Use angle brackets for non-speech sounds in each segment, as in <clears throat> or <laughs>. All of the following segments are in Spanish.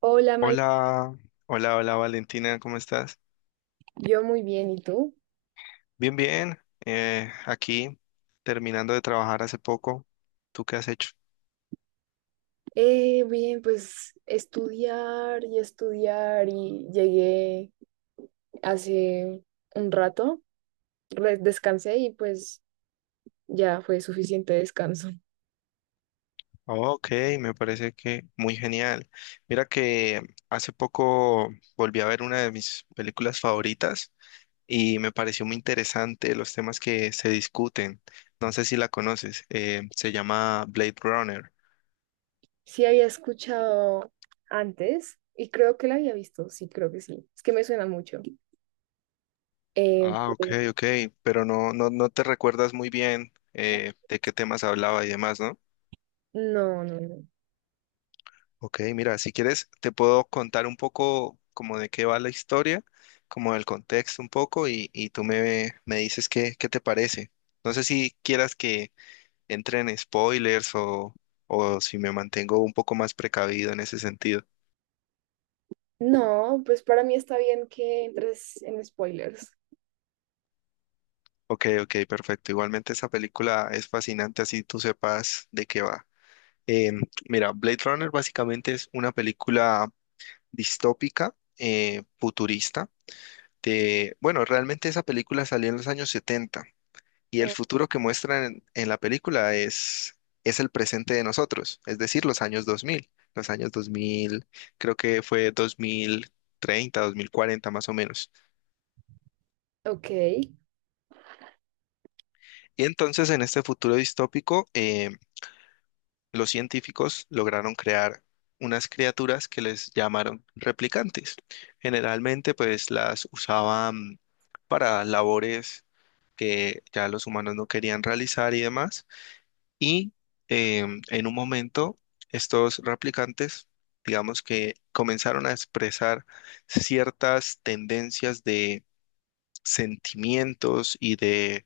Hola, Mike. Hola, hola, hola Valentina, ¿cómo estás? Yo muy bien, ¿y tú? Bien, bien, aquí terminando de trabajar hace poco. ¿Tú qué has hecho? Bien, pues estudiar y estudiar y llegué hace un rato, descansé y pues ya fue suficiente descanso. Oh, ok, me parece que muy genial. Mira que hace poco volví a ver una de mis películas favoritas y me pareció muy interesante los temas que se discuten. No sé si la conoces, se llama Blade Runner. Sí, había escuchado antes y creo que la había visto, sí, creo que sí. Es que me suena mucho. Eh, Ah, ok, ok, pero no, no, no te recuerdas muy bien de qué temas hablaba y demás, ¿no? no, no, no. Ok, mira, si quieres, te puedo contar un poco como de qué va la historia, como el contexto un poco, y tú me dices qué te parece. No sé si quieras que entre en spoilers o si me mantengo un poco más precavido en ese sentido. No, pues para mí está bien que entres en spoilers. Ok, ok, perfecto. Igualmente esa película es fascinante, así tú sepas de qué va. Em, mira, Blade Runner básicamente es una película distópica, futurista. De, bueno, realmente esa película salió en los años 70. Y el futuro que muestran en la película es el presente de nosotros, es decir, los años dos mil creo que fue 2030 2040 más o menos. Ok. Y entonces en este futuro distópico, los científicos lograron crear unas criaturas que les llamaron replicantes. Generalmente pues las usaban para labores que ya los humanos no querían realizar y demás. Y en un momento, estos replicantes, digamos que comenzaron a expresar ciertas tendencias de sentimientos y de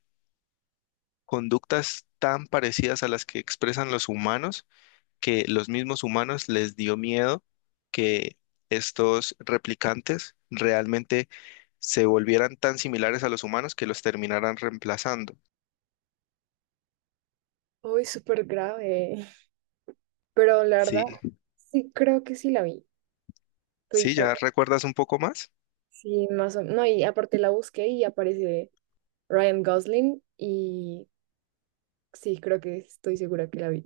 conductas tan parecidas a las que expresan los humanos, que los mismos humanos les dio miedo que estos replicantes realmente se volvieran tan similares a los humanos que los terminaran reemplazando. Uy, súper grave. Pero la verdad, Sí, sí, creo que sí la vi, sí, todita. ¿ya recuerdas un poco más? Sí, más o menos. No, y aparte la busqué y aparece Ryan Gosling y sí, creo que estoy segura que la vi.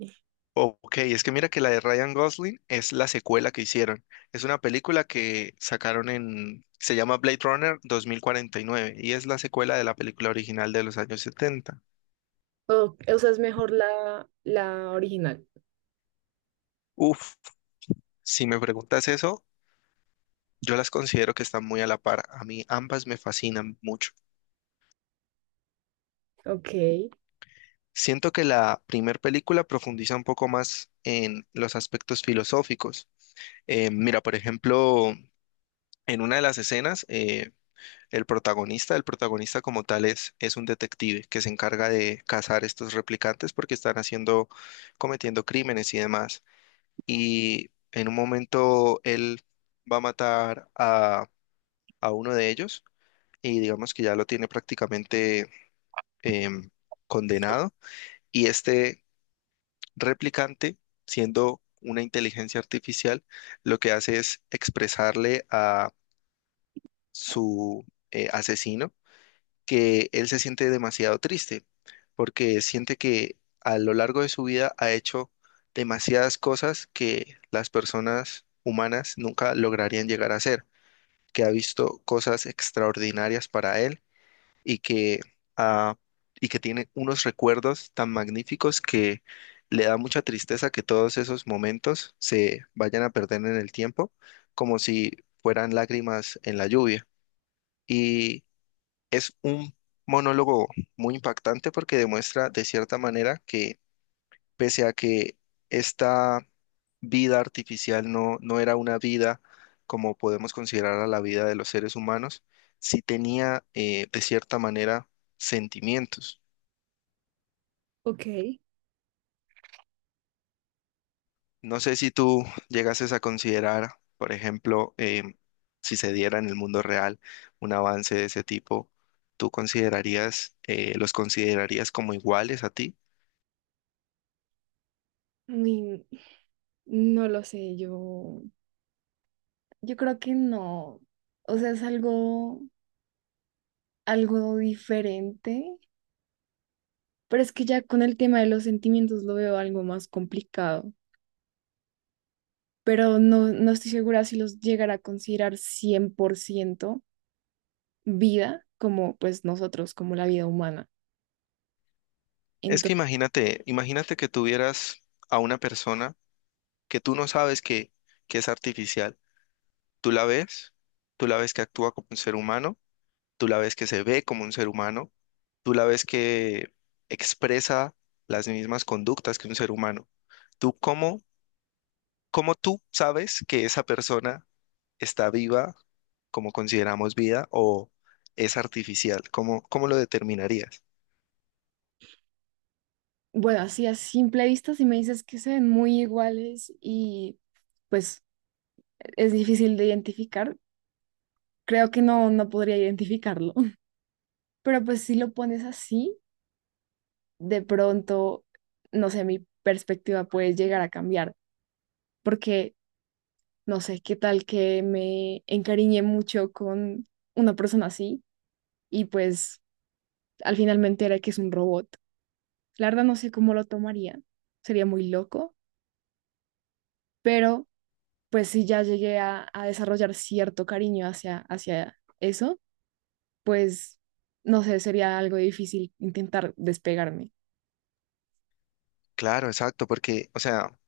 Ok, es que mira que la de Ryan Gosling es la secuela que hicieron. Es una película que sacaron en, se llama Blade Runner 2049 y nueve y es la secuela de la película original de los años 70. O sea, es mejor la original. Uf, si me preguntas eso, yo las considero que están muy a la par. A mí ambas me fascinan mucho. Ok, Siento que la primer película profundiza un poco más en los aspectos filosóficos. Mira, por ejemplo, en una de las escenas. El protagonista como tal es un detective que se encarga de cazar estos replicantes porque están haciendo, cometiendo crímenes y demás. Y en un momento él va a matar a uno de ellos y digamos que ya lo tiene prácticamente em, condenado. Y este replicante, siendo una inteligencia artificial, lo que hace es expresarle a su asesino que él se siente demasiado triste porque siente que a lo largo de su vida ha hecho demasiadas cosas que las personas humanas nunca lograrían llegar a hacer, que ha visto cosas extraordinarias para él y ah, que tiene unos recuerdos tan magníficos que le da mucha tristeza que todos esos momentos se vayan a perder en el tiempo, como si fueran lágrimas en la lluvia. Y es un monólogo muy impactante porque demuestra de cierta manera que pese a que esta vida artificial no era una vida como podemos considerar a la vida de los seres humanos, sí tenía de cierta manera sentimientos. ok. No sé si tú llegases a considerar, por ejemplo, si se diera en el mundo real un avance de ese tipo, ¿tú considerarías, los considerarías como iguales a ti? Ni- no lo sé, yo creo que no. O sea, es algo, algo diferente, pero es que ya con el tema de los sentimientos lo veo algo más complicado. Pero no, no estoy segura si los llegará a considerar 100% vida, como pues nosotros, como la vida humana. Es que Entonces, imagínate que tuvieras a una persona que tú no sabes que es artificial. Tú la ves, tú la ves que actúa como un ser humano, tú la ves que se ve como un ser humano, tú la ves que expresa las mismas conductas que un ser humano. ¿Tú cómo tú sabes que esa persona está viva como consideramos vida o es artificial? ¿Cómo lo determinarías? bueno, así a simple vista, si me dices que se ven muy iguales y pues es difícil de identificar, creo que no, no podría identificarlo. <laughs> Pero pues si lo pones así, de pronto, no sé, mi perspectiva puede llegar a cambiar, porque no sé qué tal que me encariñé mucho con una persona así y pues al finalmente era que es un robot. La verdad no sé cómo lo tomaría, sería muy loco, pero pues si ya llegué a desarrollar cierto cariño hacia eso, pues no sé, sería algo difícil intentar despegarme. Claro, exacto, porque, o sea,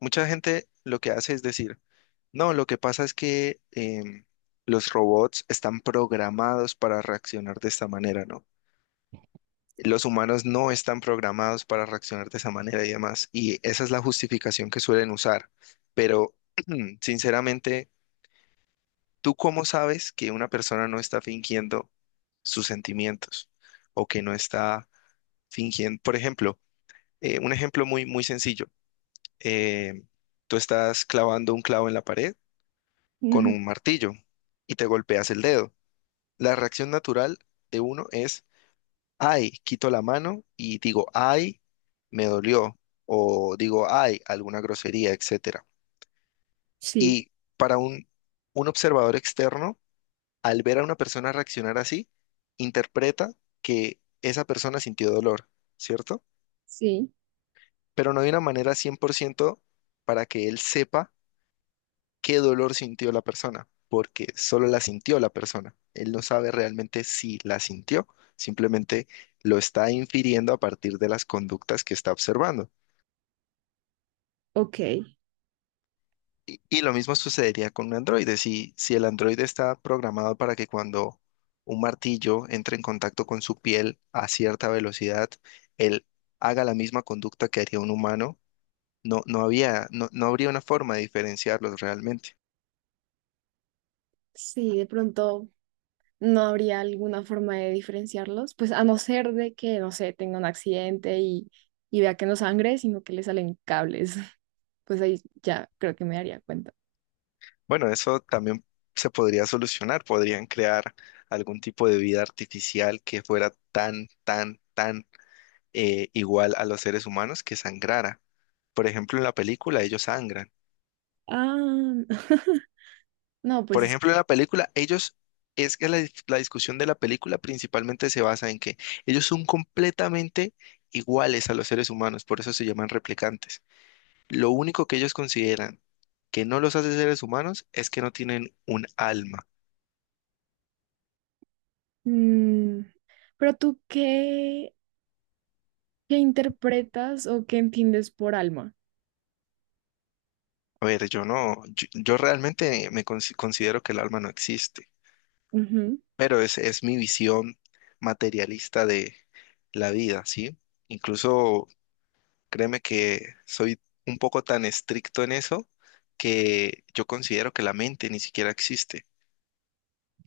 mucha gente lo que hace es decir, no, lo que pasa es que los robots están programados para reaccionar de esta manera, ¿no? Los humanos no están programados para reaccionar de esa manera y demás. Y esa es la justificación que suelen usar. Pero, <clears throat> sinceramente, ¿tú cómo sabes que una persona no está fingiendo sus sentimientos o que no está fingiendo? Por ejemplo, un ejemplo muy, muy sencillo. eh, tú estás clavando un clavo en la pared con Ujú. un martillo y te golpeas el dedo. La reacción natural de uno es ay, quito la mano y digo, ay, me dolió, o digo, ay, alguna grosería, etcétera. Sí, Y para un observador externo, al ver a una persona reaccionar así, interpreta que esa persona sintió dolor, ¿cierto? sí, Pero no hay una manera 100% para que él sepa qué dolor sintió la persona, porque solo la sintió la persona. Él no sabe realmente si la sintió, simplemente lo está infiriendo a partir de las conductas que está observando. ok. Y lo mismo sucedería con un androide. Si el androide está programado para que cuando un martillo entre en contacto con su piel a cierta velocidad, él haga la misma conducta que haría un humano, no había, no habría una forma de diferenciarlos realmente. Sí, de pronto no habría alguna forma de diferenciarlos, pues a no ser de que, no sé, tenga un accidente y vea que no sangre, sino que le salen cables. <laughs> Pues ahí ya creo que me daría cuenta. Bueno, eso también se podría solucionar. Podrían crear algún tipo de vida artificial que fuera tan, tan, tan igual a los seres humanos que sangrara. Por ejemplo, en la película ellos sangran. Ah, <laughs> no, Por pues, ejemplo, en la película, ellos, es que la discusión de la película principalmente se basa en que ellos son completamente iguales a los seres humanos, por eso se llaman replicantes. Lo único que ellos consideran que no los hace seres humanos es que no tienen un alma. mm, pero tú qué, ¿qué interpretas o qué entiendes por alma? A ver, yo no, yo realmente me considero que el alma no existe, Ujú. pero es mi visión materialista de la vida, ¿sí? Incluso créeme que soy un poco tan estricto en eso que yo considero que la mente ni siquiera existe.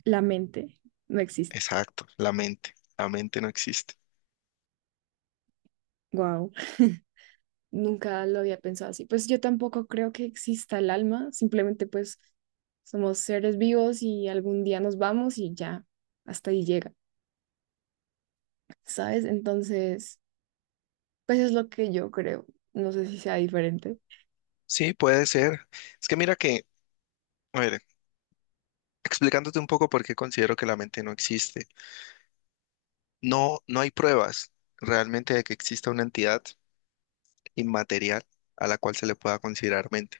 La mente no existe. Exacto, la mente. La mente no existe. Wow. <laughs> Nunca lo había pensado así. Pues yo tampoco creo que exista el alma, simplemente pues somos seres vivos y algún día nos vamos y ya, hasta ahí llega, ¿sabes? Entonces, pues es lo que yo creo. No sé si sea diferente. Sí, puede ser. Es que mira que, a ver, explicándote un poco por qué considero que la mente no existe. No, no hay pruebas realmente de que exista una entidad inmaterial a la cual se le pueda considerar mente,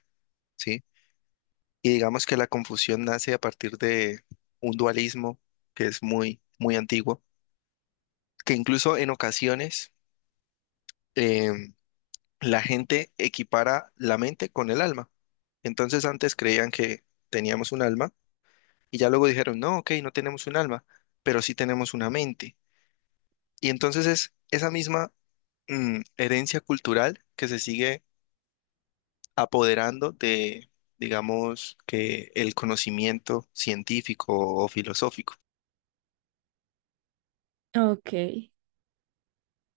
¿sí? Y digamos que la confusión nace a partir de un dualismo que es muy, muy antiguo, que incluso en ocasiones eh, la gente equipara la mente con el alma. Entonces antes creían que teníamos un alma y ya luego dijeron, no, ok, no tenemos un alma, pero sí tenemos una mente. Y entonces es esa misma herencia cultural que se sigue apoderando de, digamos, que el conocimiento científico o filosófico. Ok,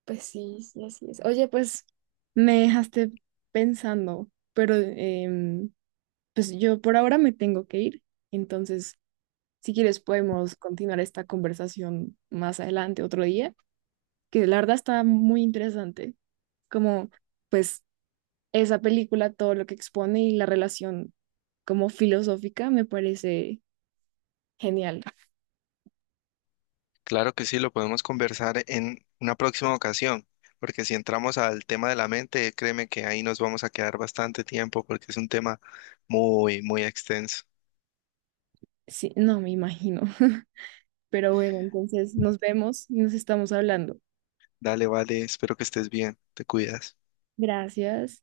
pues sí, sí, así es. Oye, pues me dejaste pensando, pero pues yo por ahora me tengo que ir. Entonces, si quieres podemos continuar esta conversación más adelante, otro día, que la verdad está muy interesante, como pues esa película, todo lo que expone, y la relación como filosófica me parece genial. Claro que sí, lo podemos conversar en una próxima ocasión, porque si entramos al tema de la mente, créeme que ahí nos vamos a quedar bastante tiempo porque es un tema muy, muy extenso. Sí, no me imagino, <laughs> pero bueno, entonces nos vemos y nos estamos hablando. Dale, vale, espero que estés bien, te cuidas. Gracias.